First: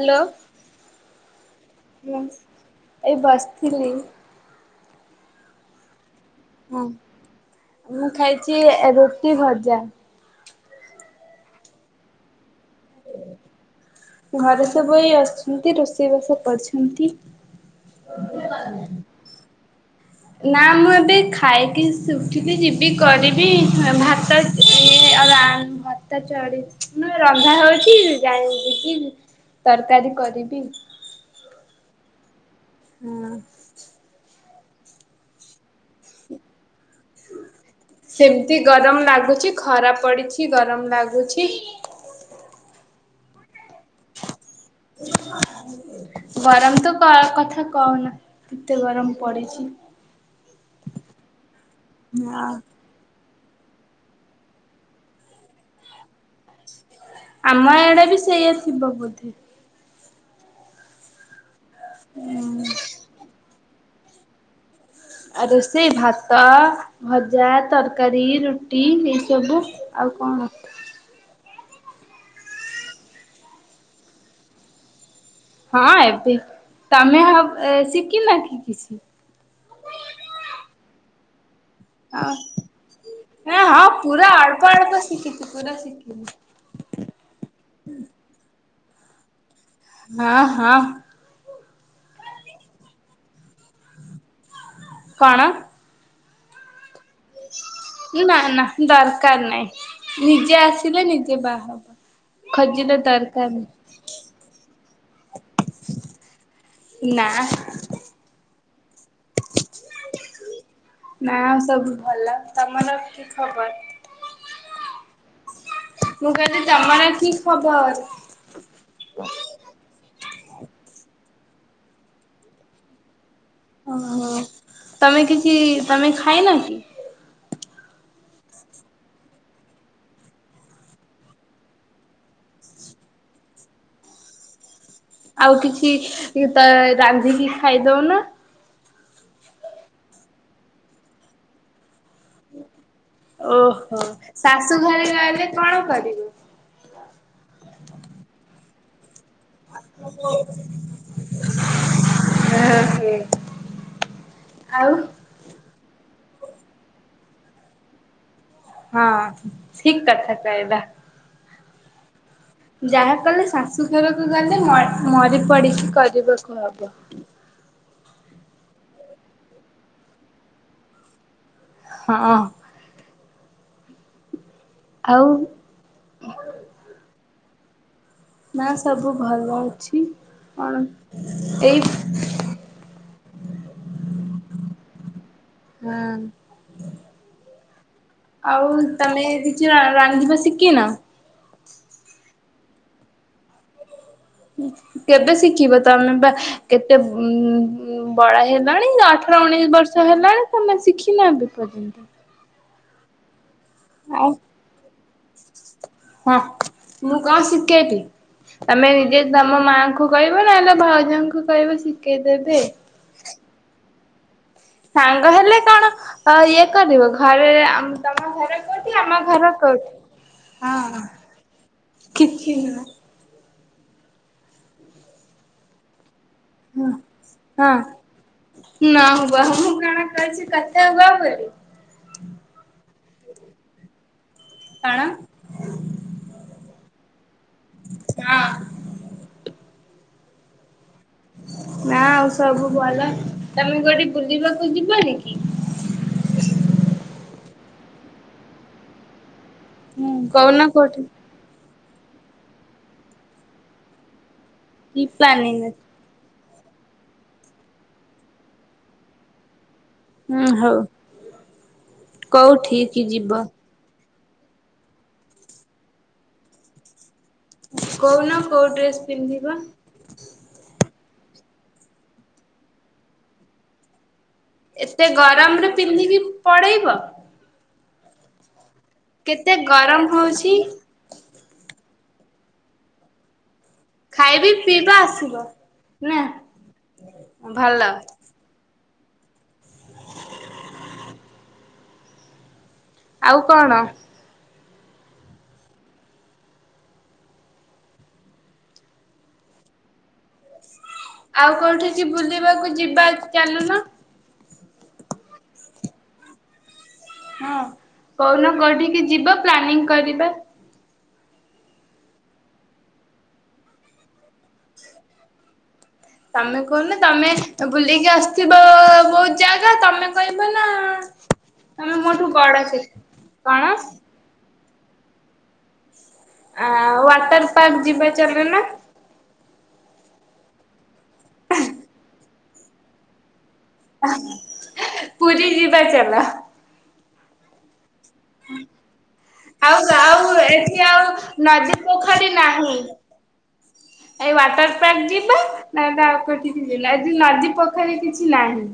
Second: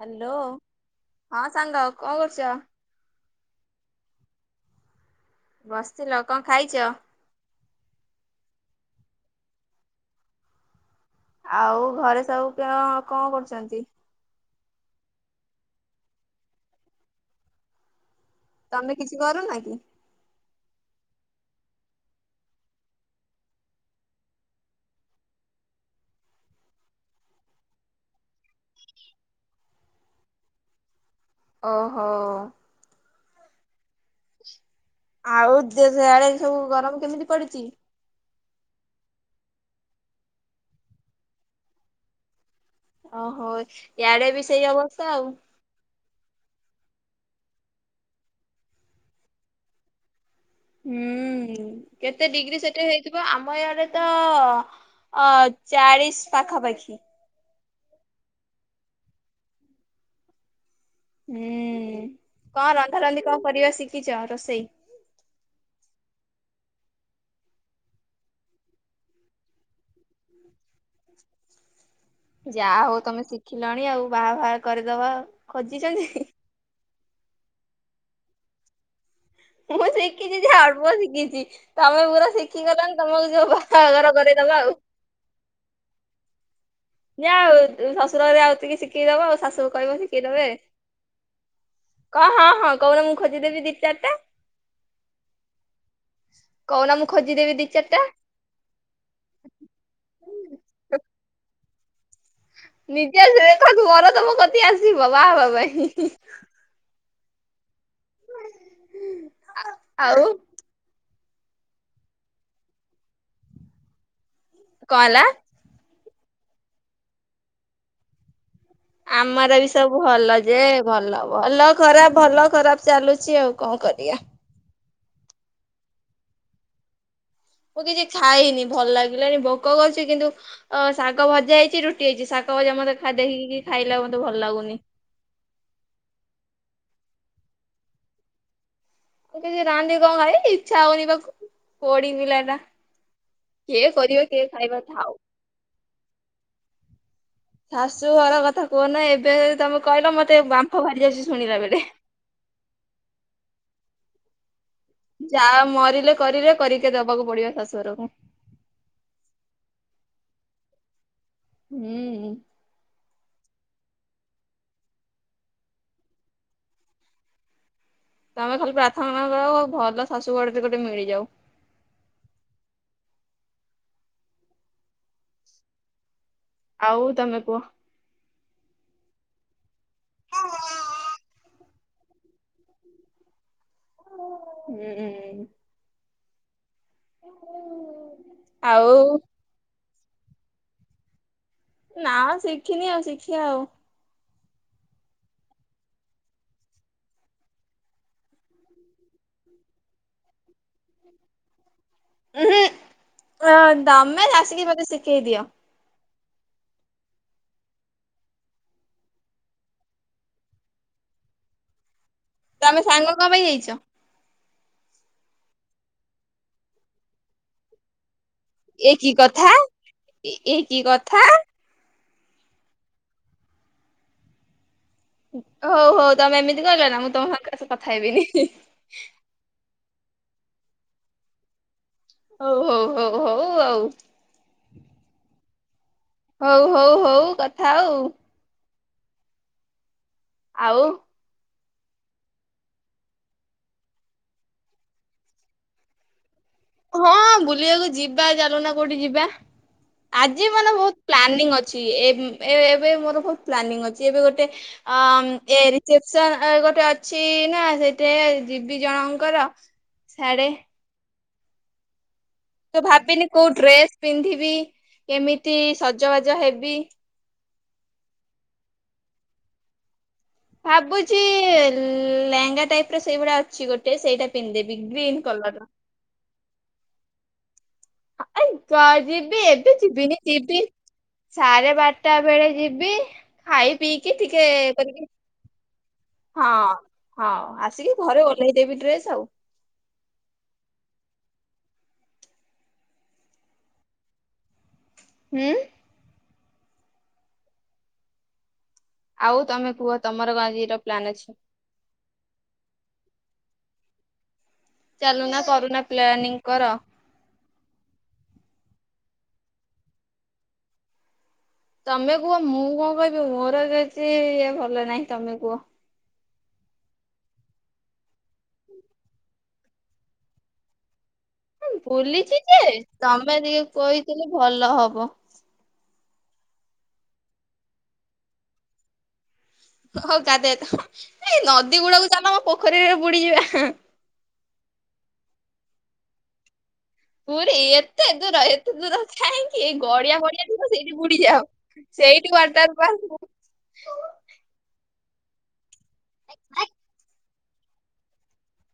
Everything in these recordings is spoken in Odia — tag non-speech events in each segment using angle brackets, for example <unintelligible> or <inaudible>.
ହ୍ୟାଲୋ ହଁ ସାଙ୍ଗ ଆଉ କଣ କରୁଛ ିଲେଇ ବସିଥିଲ ଲ କଣ ହଁ। ଖାଇଛ ମୁଁ ଖାଇଛି ରୁଟି ଭଜା ଆଉ ଘରେ ସବୁ କ କଣ କରୁଛନ୍ତି। ଘରେ ସବୁ ଏଇ ଆସୁଛନ୍ତି ରୋଷେଇବାସ କରଛନ୍ତି। ତମେ କିଛି କରନା କି ନା ମୁଁ ଏବେ ଖାଇକି ଶଠିବି ଯିବି କରିବି ଭାତଉ ଭତା ଚି ରନ୍ଧା ହଉଛି ଜଣ କି ତରକାରୀ କରିବି। ଓହୋ ହଁ ଆଉ ଦେ ସେଆଡେ ସବୁ ଗରମ କେମିତି ପଡିଛି? ସେମିତି ଗରମ ଲାଗୁଚ ଖରାପ ପଡିଛି ଗରମ ଲାଗୁଛି। ଓହୋ ଏଆଡେ ବି ସେଇ ଅବସ୍ଥା ଆଉ। ଗରମ ତ କଥା କହନା କେତେ ଗରମ ପଡିଛି। ହୁଁ କେତେ ହଁ। ଡିଗ୍ରୀ ସେଠା ହେଇ ଆମ ଇଆଡେ ତ ଅ ଚାଳିଶ ପାଖାପାଖି। ଆମ ଆଡେ ବି ସେଇଆ ଥିବ ବୋଧେ। ହୁଁ। ହୁଁ କଣ ରନ୍ଧା ରନ୍ଧି କଣ କରିବ? ଶିକିଚ ରୋଷେଇ? ଆ ରୋଷେଇ ଭାତ, ଭଜା, ତରକାରୀ, ରୁଟି, ଏସବୁ ଆଉ। କଣ ଅ ଯାହା ହଉ ତମେ ଶିଖିଲଣି ଆଉ ବାହା ବାହା କରିଦବା ଆଉ। ହଁ ଏତି। ତମେ ହବ୍ ଶିଖି ନା କି କିଛି? ମୁଁ ଶିଖିଛି ଯେ ଅଳପ ଶିଖିଛି। ତମେ ପୁରା ହଁ ଶିଖିଗଲଣି ତମକୁ ଯୋଉ ନା ହଁ ବାହାଘର ପୁରା କରେଇଦବା ଅଳପ ଆଉ। ଅଳପ ଶିକିଛି ପୁରା ଶିକିନି । ଯ ଆଉ ଶ୍ୱଶୁରରେ ଆଉ ଟିକେ ଶିଖେଇଦବ ଆଉ। ଶାଶୁ କହିବ ସିକେଇ ହଁ ଦେବେ ହଁ । ହଁ ହଁ କହୁନ ମୁଁ ଖୋଜିଦେବି ଦି ଚାରିଟା। କଣ? କହୁନା ମୁ ନା ନା ଦରକାର ନାହିଁ ନିଜେ ଆସିଲେ ନିଜେ ବାହା ହବ। ଖୋଜିଲେ ଦରକାର ନିଯେଖୁ ମର ତମ କତି ଆସିବ ବାହା ହବା ପାଇଁ। ନା । ଆଉ? ନା ସବୁ ଭଲ। ତମର କି ଖବର? କ ହେଲା? ମୁଁ କହିଲି ତମର କି ଖବର? ଆମର ବି ସବୁ ଭଲ ଅଚି। ଯେ ଭଲ ଭଲ ଖରାପ ଭଲ ଖରାପ ଚାଲୁଛି ଆଉ। କଣ କରିଆ? ଓହୋ ତମେ କିଛି ତମେ ଖାଇନା କି? ମୁଁ କିଛି ଖାଇନି ଭଲ ଲାଗିଲାଣିି ଭୋକ କରୁଛି କିନ୍ତୁ ଅ ଶାଗ ଭଜା ହେଇଛି ରୁଟି ହେଇଛି ଶାଗ ଭଜା ମତେ ଦେଖିକି ଖାଇଲା ମତେ ଭଲ ଲାଗୁନି। ଆଉ କିଛି ତ ରାନ୍ଧିକି ଖାଇଦଉନା। ରାନ୍ଧେ କଣ ଖାଇ ଇଚ୍ଛା ହଉନି ବାଖ। ଓହୋ କରିବ କିଏ ଖାଇବା ଶାଶୁ ଘରେ ଥାଉ। ରହିଲେ କଣ କର କନା ଏବେ। ଏ ତମେ କହିଲ ମତେ ବାମ୍ଫ ବାହାରି ଯାଉଛି ଶୁଣିଲା ବେଳେ। ଆଉ ଯା ମରିଲେ କରିଲେ କରିକି ଦବାକୁ ପଡିବ ଶାଶୁଘରକୁ। ହଁ ଠିକ୍ କଥାଟା ଏଟା। ହୁଁ ଯାହା କଲେ ଶାଶୁଘରକୁ ଗଲେ ମରି ପଡିକି କରିବାକୁ ହବ। ତମେ ଖାଲି ପ୍ରାର୍ଥନା କର ଆଉ ଭଲ ଶାଶୁ ଘଡେ ବି ଗୋଟେ ମିଳିଯାଉ। ହଁ ଆଉ ଆଉ ତମେ କୁହ ନା ସବୁ ଭଲ ଅଛି କଣ ଏଇ ହୁଁ ହଁ ଆଉ ତମେ <unintelligible> ଆଦିବାସୀ କି ନା ନା ଶିଖିନି ଆଉ ଶିଖିବା ଆଉ କେବେ ଶିଖିବ ତମେ ବା କେତେ ଉ ବଡ ହେଲାଣି ଅଠର ଉଣେଇଶି ବର୍ଷ ହେଲାଣି ତମେ ଶିଖିନ ଏବେ ପର୍ଯ୍ୟନ୍ତ ଅଁ ତମେ ଆଉ ଆସିକି ମୋତେ କେଇଦିଅ ହଁ ମୁଁ କଣ ଶିଖେଇବି ତମେ ନିଜେ ତମ ମାଆଙ୍କୁ କହିବ ନହଲେ ଭାଉଜଙ୍କୁ କହିବ ଶି ତମେ ସାଙ୍ଗ କ ପାଇଁ ହେଇଛ ସାଙ୍ଗ ହେଲେ କଣ ଇଏ କରିବ ଘରେମ ଏକି କଥା ଏକି ହଁ କଥା କିଛି ନା ହଉ ହଉ ତମେ ଏମିତି କହିଲ ନା ମୁଁ ତମଙ୍କ ସହ ହଁ। କଥା ହେବିନି ଛି କଥା ହୁଅ ବୋଲି ହଉ ହଉ ହଉ ହଉ ଆଉ କଣ? ହଉ ହଉ ହଉ କଥା ଆଉ ହଁ। ଆଉ। ନା ଆଉ ସବୁ ଭଲ ତମେ କୋଉଠି ବୁଲିବାକୁ ଯିବନି କି? ହଁ ବୁଲିବାକୁ ଯିବା ଚାଲୁନା କୋଉଠି ଯିବା ଆଜି କହୁନ ମାନେ କୋଉଠି ବହୁତ ପ୍ଲାନିଂ ଅଛି। ଅ ଏବେ ମୋର ବହୁତ ପ୍ଲାନିଂ ଅଛି ଏବେ ଗୋଟେ ଅ କି ପ୍ଲାନିଂ ଏ ଅଛି? ରିସେପସନ୍ ଆ ଗୋଟେ ଅଛି ନା ସେଇଠି ଯିବି ଜଣଙ୍କର ହୁଁ ହଉ। ତୁ କୋଉଠିକି ଭାବିନି ଯିବ? କୋଉ ଡ୍ରେସ ପିନ୍ଧିବି କେମିତି ସଜବାଜ ହେବି କହୁନ କୋଉ ଡ୍ରେସ୍ ପିନ୍ଧିବ ଭାବୁଛି ଲେହେଙ୍ଗା ଟାଇପ ର ସେଇଭଳିା ଅଛି ଗୋଟେ ସେଇଟା ପିନ୍ଧିଦେବି ଏତେ ଗ୍ରୀନ୍ କଲର ଗରମରେ ପିନ୍ଧିକି ପଡେଇବ କ ଯିବି ଏବେ ଗରମ ଯିବିନି ହଉଛି ଯିବି ସାରେ ବାଟ ତା ବେଳେ ଯିବି ଖାଇ ପିଇକି ଟିକେ ଖାଇବି ପିଇବା କରିବି ଆସିବ। ନା ହଁ ହଁ ଭଲ ଆସିକି ଘରେ ଓହ୍ଲେଇଦେବି ଡ୍ରେସ ସ <unintelligible> ଆଉ କଣ। ଉଁ। ଆଉ ତମେ କୁହ ତମର କଣ ଆଜିର। ପ୍ଲାନ ଅଛି। ଆଉ କୋଉଠିକି ବୁଲିବାକୁ ଯିବା ଚାଲୁନ। ଚାଲୁନା କରୁନା ପ୍ଲାନିଂ କର। ହଁ କହୁନ କଉଠିକି ଯିବ ପ୍ଲାନିଂ କରିବା। ତମେ କୁହ ମୁଁ କଣ କହିବି ମୋର ଯଦି ଇ ଭଲ ନାହିଁ ତମେ କୁହ। ତମେ କହୁନ ତମେ ବୁଲିକି ଆସିଥିବ ବହୁତ ଜାଗା ତମେ କହିବ ନା। ତମେ ମୋଠୁ ବୁଲିଚି ଯେ ବଡ ସେ ତମେ ଟିକେ କଣ କହିଥିଲେ ଭଲ ଭଲ ହବ। ଆ ୱାଟର ପାର୍କ ଯିବା ଚାଲୁନ। ହ ଗାଧେଇବା ତ ଏଇ ନଦୀ ଗୁଡା ଚାଲ ମ ପୋଖରୀରେ ବୁଡିଯିବା। ପୁରୀ ଯିିବା ଚାଲ। ପୁରୀ ଏ ଏତେ ଦୂର ଏତେ ଦୂର କାହିଁକି ଆଉ ଗଡିଆ ଆଉ ପଡିଆ ଥିବ ଏଠି ସେଇଠି ଆଉ ନଦୀ ବୁଡିଯାଅ ପୋଖରୀ ସେଇଠୁ ବାରଟା ନାହିଁ। ରୁ ଆସୁ <inaudible> ନାଇଁ ଆଉଠିକି ଯିବୁ ନା ଆଜି ନ ପୋଖରୀ କିଛି ନାହିଁ।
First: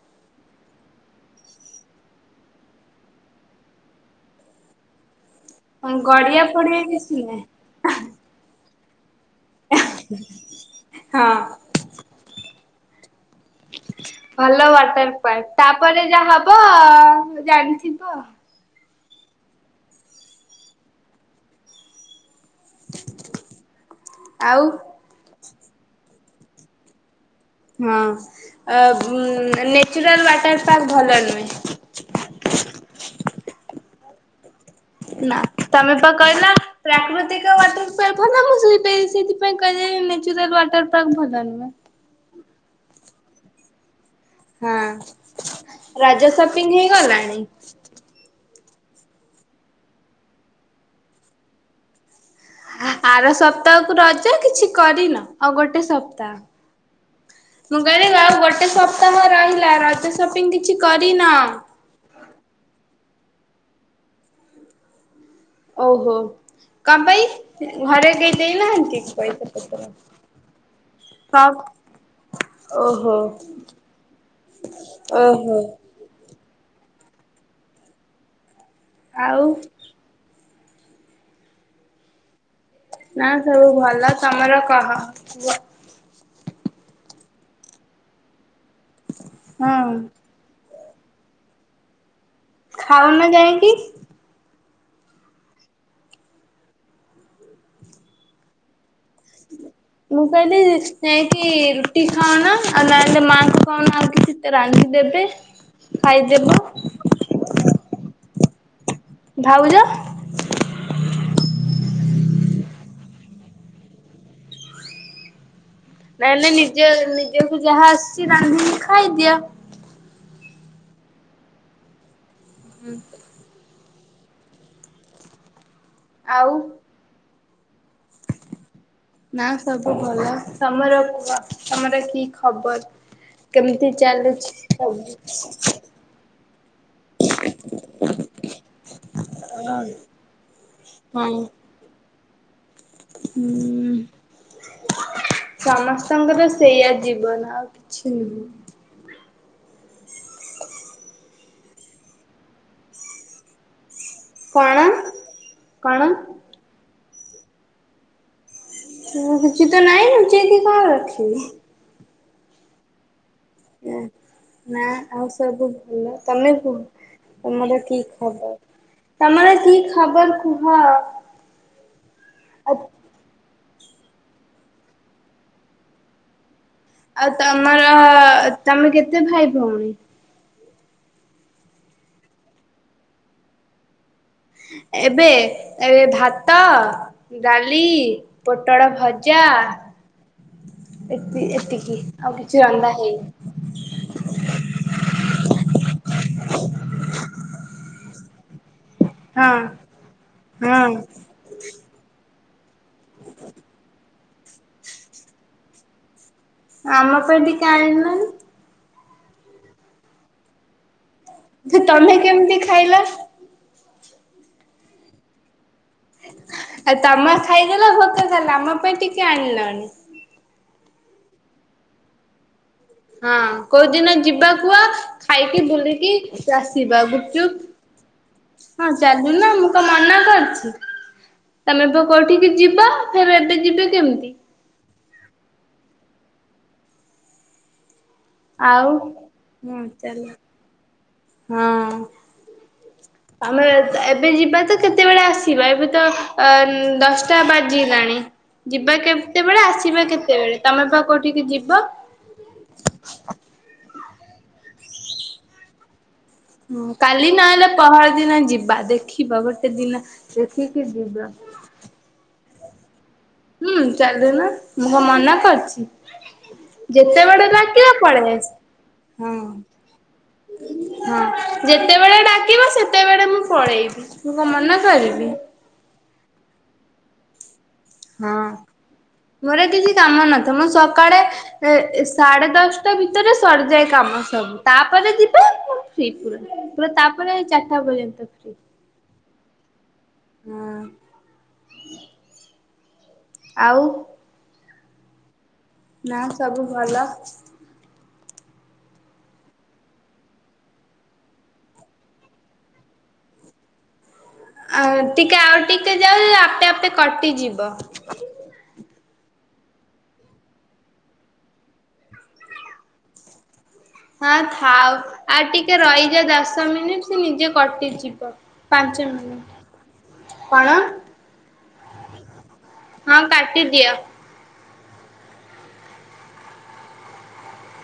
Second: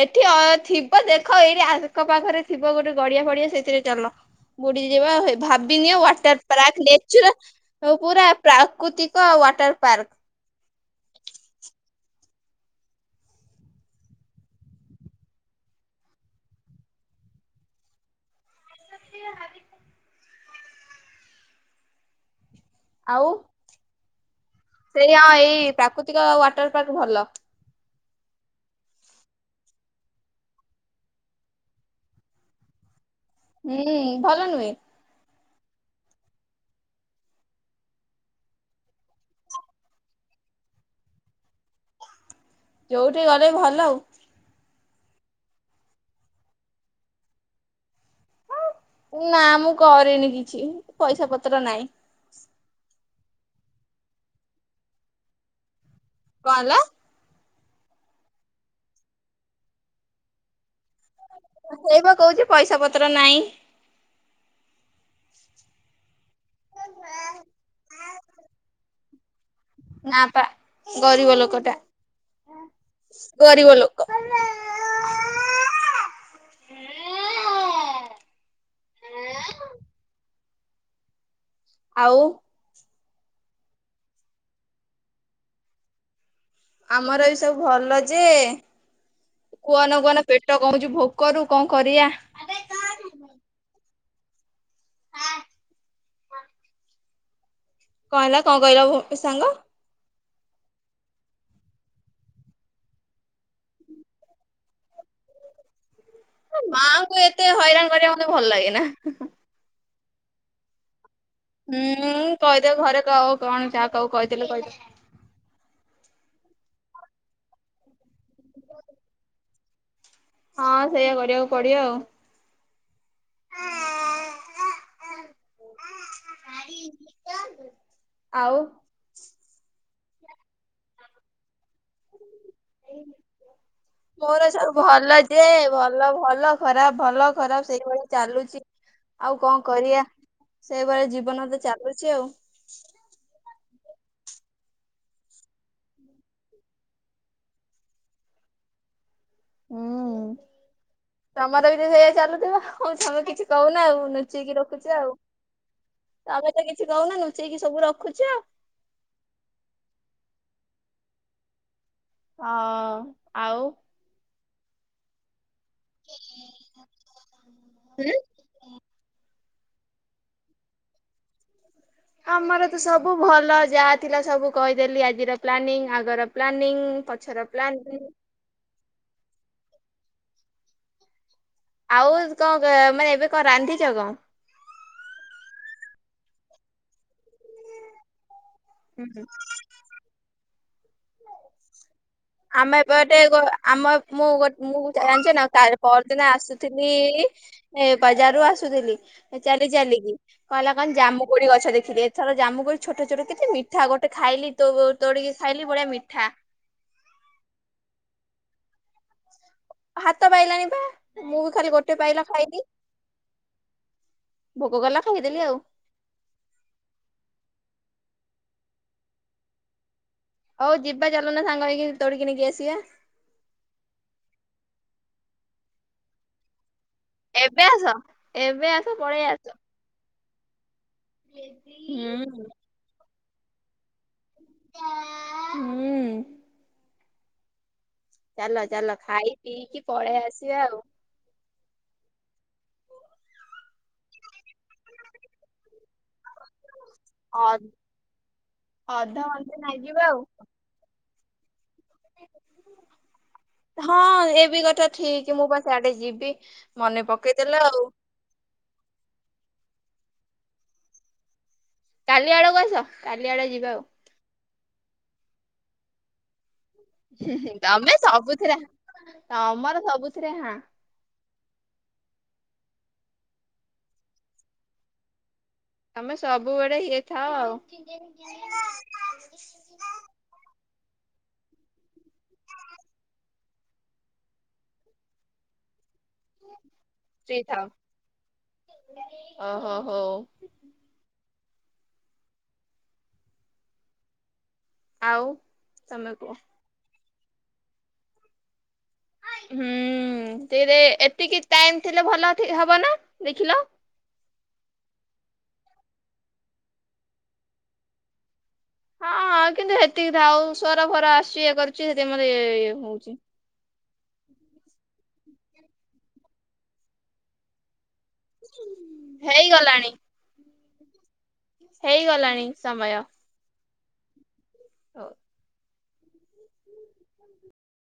ଏଠି ଥିବ ଦେଖ ଏଇଠି ଆଖ ପାଖରେ ଥିବ ଗୋଟେ ଗଡିଆ ଫଡିଆ ସେଥିରେ ଚାଲ ବୁଡିଯିବା ଆଉ ହେ ଭାବିନିଅ ଗଡିଆ ୱାଟର ଫଡିଆ ପ୍ରାକ କିଛି ନାହିଁ ନେଚୁରାଲ ପୁରା ପ୍ରା କୋ <unintelligible> ୱାଟର ପାର୍କ। ହଁ। ଭଲ ୱାଟର ପାର୍କ ତାପରେ ଯାହା ହବ ଜାଣିଥିବ। <unintelligible> ଆଉ। ଆଉ। ସେଇଆ ଏଇ। ପ୍ରାକୃତିକ ୱାଟର ପାର୍କ ଭଲ। ହଁ ନେଚୁରାଲ ୱାଟର ପାର୍କ ଭଲ ନୁହେଁ। ହୁଁ ଭଲ ନୁହେଁ। ନା ତମେ ତ କହିଲ ପ୍ରାକୃତିକ ୱାଟର ପାର୍କ ଭଲ ମୁଁ ସେଇପାଇଁ ସେଇଥିପାଇଁ କହିଲଦେଲି ନେଚୁରାଲ ୱାଟର ପାର୍କ ଭଲ ନୁହେଁ । ଯୋଉଠି ଗଲେ ଭଲ ଆଉ। ହଁ ରଜ ସପିଙ୍ଗ ହେଇଗଲାଣି। ନା ମୁଁ କରିନି କିଛି ପଇସା ପତ୍ର ନାଇଁ। ଆର ସପ୍ତାହକୁ ରଜ କିଛି କରିନ ଆଉ ଗୋଟେ ସପ୍ତା କଣ ହେଲା। ମୁଁ କହିଲି ଆଉ ଗୋଟେ ସପ୍ତାହ ରହିଲା ରଜ ସପିଙ୍ଗ କିଛି କରିନ? ସେଇବା କହୁଛି ପଇସା ପତ୍ର ନାଇଁ। ହଁଁ <unintelligible> ଓହୋ କଁ ପାଇଁ ଘରେ କେହି ଦେଇନାହାନ୍ତି ପଇସା? ପତ୍ର? ନାଁ ପା ଗରିବ ସବ୍ ଲୋକଟା ଓହୋ ଗରିବ ଲୋକ। ଓହୋ ଆଉ ଆଉ ନାଁ ସବୁ ଭଲ ତମର କହ କୁଅ। ଆମର ବି ସବୁ ଭଲ ଯେ କୁଅନା କୁଅନା ପେଟ କହୁଚୁ ଭୋକରୁ କଣ କରିବା? ଖାଉନ ଯାାଇଁକି। ଖା। କଁ ହେଲା କଁ କହିଲ ଭୋ ଏ ସାଙ୍ଗ ମୁଁ କହିଲି ଯାଇଁକି ରୁଟି ଖାଉନ। ଆଉ ନହେଲେ ମାଙ୍କୁ କୋହୁନ ଆଉ କିଛି ରାନ୍ଧି ଦେବେ। ମୋ ମାଆଙ୍କୁ ଏତେ ହଇରାଣ କରିବା ମ ତେ ଭଲ ଲାଗେ ନାଁ। ଭାଉଜ ହୁଁ କହିଦେ ଘରେ କାହାକୁ କଣ ଯାହା କାହାକୁ କହିଦେଲେ କହିଦେ। ନାହିଲେ ନିଜ ନିଜକୁ ଯାହା ଆସିଚି ରାନ୍ଧିକି ଖାଇଦିଅ। ହଁ ସେଇଆ କରିବାକୁ ପଡ଼ିବ ଆଉ। ହୁଁ। ଆଉ ଆଉ ନାଊ ସ ଭଲ ତମର କୁହ ତମର କି ଖବର କେମିତି ମୋର ଚାଲୁଛି ସବୁ ଭଲ ଯେ ଭଲ ଭଲ ଖରାପ ଭଲ ଖରାପ ସେଇଭଳିଆ ଚାଲୁଚି ଆଉ କଣ କରିବା ସେଇଭଳିଆ ହଁ ଜୀବନ ତ ଚାଲୁଚି ଆଉ। ହୁଁ ସମସ୍ତଙ୍କର ସେଇଆ ଜୀବନ ଆଉ କିଛି ନୁହଁ। ଉଁ ତମର ବି ତ ସେଇଆ ଚାଲୁଥିବ ଆଉ ତମେ କିଛି କହୁନ ଆଉ‌। ଲୁଚେଇକି କଣ ରଖୁଚ ଆଉ। କଣ ତମେ ତ କିଛି କୋହୁନ ନୁ ଚେଇକି ସବୁ ରଖୁଚ । ତ ରୁଚି ତ ନାଇଁ ନୁଚେଇକି କଣ ରଖିବି? ଅ ଆଉ ନାଁ ଆଉ ସବୁ ଭଲ ତମେ କୁହ ତମର କି ହୁଁ। ଖବର। ତମର କି ଖବର କୁହ। ଆମର ଆଉ ତ ସବୁ ଭଲ ଯାହା ଥିଲା ସବୁ କହିଦେଲି ଆଜିର ପ୍ଲାନିଂ ଆଗର ପ୍ଲା ଆଉ ତମର ତମେ କେତେ ଭାଇ ଭଉଣୀ? ଆଉ କଣ ମାନେ ଏବେ କଣ ରାନ୍ଧିଛ କଣ? ଏବେ ଏବେ ଭାତ, ଡାଲି ପୋଟଳ ଭଜା ଏତି ଏତିକି ଆଉ କିଛି ଆମେ ରନ୍ଧା ଏବେଟେ ହେଇନି ଆମ ମୁଁ ମୁଁ ଜାଣିଛି ନା କାଲି ପରଦିନ ଆସୁଥିଲି ବଜାରରୁ ଆସୁଥିଲି ହଁ ଚାଲି ଚାଲିକି କହିଲା ହଁ କଣ ଜାମୁ କୋଳି ଗଛ ଦେଖିଲି ଏଥର ଜାମୁ କୋଳି ଛୋଟ ଛୋଟ କିଛି ମିଠା ଗୋଟେ ଖାଇଲି ତୋ ତୋଳିକି ଖାଇଲି। ବଢ଼ିଆ ମିଠା ଆମ ପାଇଁ ଟିକେ ଆଣିଲୁନି। ହାତ ପାଇଲାଣି ପା ମୁଁ ବି ଖାଲି ଯେ ଗୋଟେ ତମେ ପାଇଲା କେମିତି ଖାଇଲି ଖାଇଲ ଭୋକ କଲା ଖାଇଦେଲି ଆଉ। ଆଉ ତମା ଖାଇଦେଲ ଭୋକ କଲା ଆଉ ଆମ ପାଇଁ ଟିକେ ଆଣିଲଣି। ହଉ ଯିବା ଚାଲୁନା ସାଙ୍ଗ ହେଇକି ତୋଳିକି ନେଇକି ଆସିବା। ହଁ କୋଉଦିନ ଯିବା କୁଅ ଖାଇକି ବୁଲିକି ଆସି ଯିବା ଗୁପଚୁପ ଏବେ ଆସ ଏବେ <inaudible> ଆସ ହଁ ପଳେଇ ଚାଲୁ ଆସ। ନ ମୁଁ କଣ ମନା କରିି <unintelligible> ତମେ ପା ହୁଁ। କୋଉଠିକି ଯିବ ଫେରେ ଏବେ ଯିବେ କେମିତି? <unintelligible> ହୁଁ। ଚାଲ ଆଉ ଚାଲ ଖାଇ ହଁ ପିଇକି ଚାଲ ପଳେଇ ଆସିବା ଆଉ। ହଁ <inaudible> ଆମେ ଏବେ ଯିବା ତ କେତେବେଳେ ଆସିବା ଏବେ ତ ଅ ଦଶଟା ଅ ବାଜିଲାଣି ଯିବା ଅଧଘଣ୍ଟେ କେତେବେଳେ ଲାଗିବ ଆସିବା ଆଉ। କେତେବେଳେ ତମେ ପା କଉ ଟିକେ ଯିବ <inaudible> ହଁ ଏ ବି ଗୋଟେ ଠିକି ମୁଁ ପା ସେ ଆଡେ ଯିବି। ହୁଁ ମନେ କାଲି ପକେଇଦେଲ ନହେଲେ ଆଉ। ପହର ଦିନ ଯିବା ଦେଖିବା ଗୋଟେ ଦିନ ଦେଖି କି ଯିବା । କାଲି ଆଡକୁ ଆସ କାଲି ଆଡେ ଯିବା ହୁଁ ଆଉ। ଚାଲୁନ। ମୁ କଣ ମନା କରିଛି। ଯେତେବେଳେ ଡାକିଲ ତମେ ପଳେଇ ଆସ ସବୁଥିରେ ହଁ ତମର ସବୁଥିରେ ହାଁ <inaudible> ହଁ ଯେତେବେଳେ ସେତେବେଳେ ମୁଁ ପଳେଇବି ମୁଁ କ ମନା କରିବି। ତମେ ସବୁବେଳେେ ଇଏ ଥାଅ ଆଉ । ହଁ ମୋର କିଛି କାମ ନଥ ମୁଁ ସକାଳେ ଏ ସାଢେ ଦଶଟା ଭିତରେ ସରିଯାଏ କାମ ସବୁ ତାପରେ ଯିବେ ଫ ପୁର ପୁରା ତାପରେ ଫ୍ରି ଥାଅ ଚାରିଟା ପର୍ଯ୍ୟନ୍ତ ଫ୍ରି ଓହୋ ହଉ ହଁ ଆଉ ଆଉ ତମେ ନା କୁହ ସବୁ ଭଲ ହ <inaudible> ହୁଁ ସେ ଏତିକି ଟାଇମ ଥିଲେ ଭଲ ଥି ହବ ନା ଦେଖିଲ। ଆ ଟିକେ ଆଉ ଟିକେ ଯାଉ ଆପେ ଆପେ କଟିଯିବ। ହଁ ହ କିନ୍ତୁ ସେତିକି ଆଉ ସୋର ଫୋର ଆସିୁଛି ଇଏ କରୁଛି ସେକି ମତେ ଇଏ ହଉଛି। ହଁ ଥାଉ। ଆଉ ଟିକେ ରହିଯା ଦଶ ମିନିଟ୍ ସେ ନିଜେ କଟିଛିିବ ପାଞ୍ଚ ହେଇଗଲାଣି ମିନିଟ୍ କଣ ହେଇଗଲାଣି ସମୟ ବାଦିଆ <unintelligible> ହଉ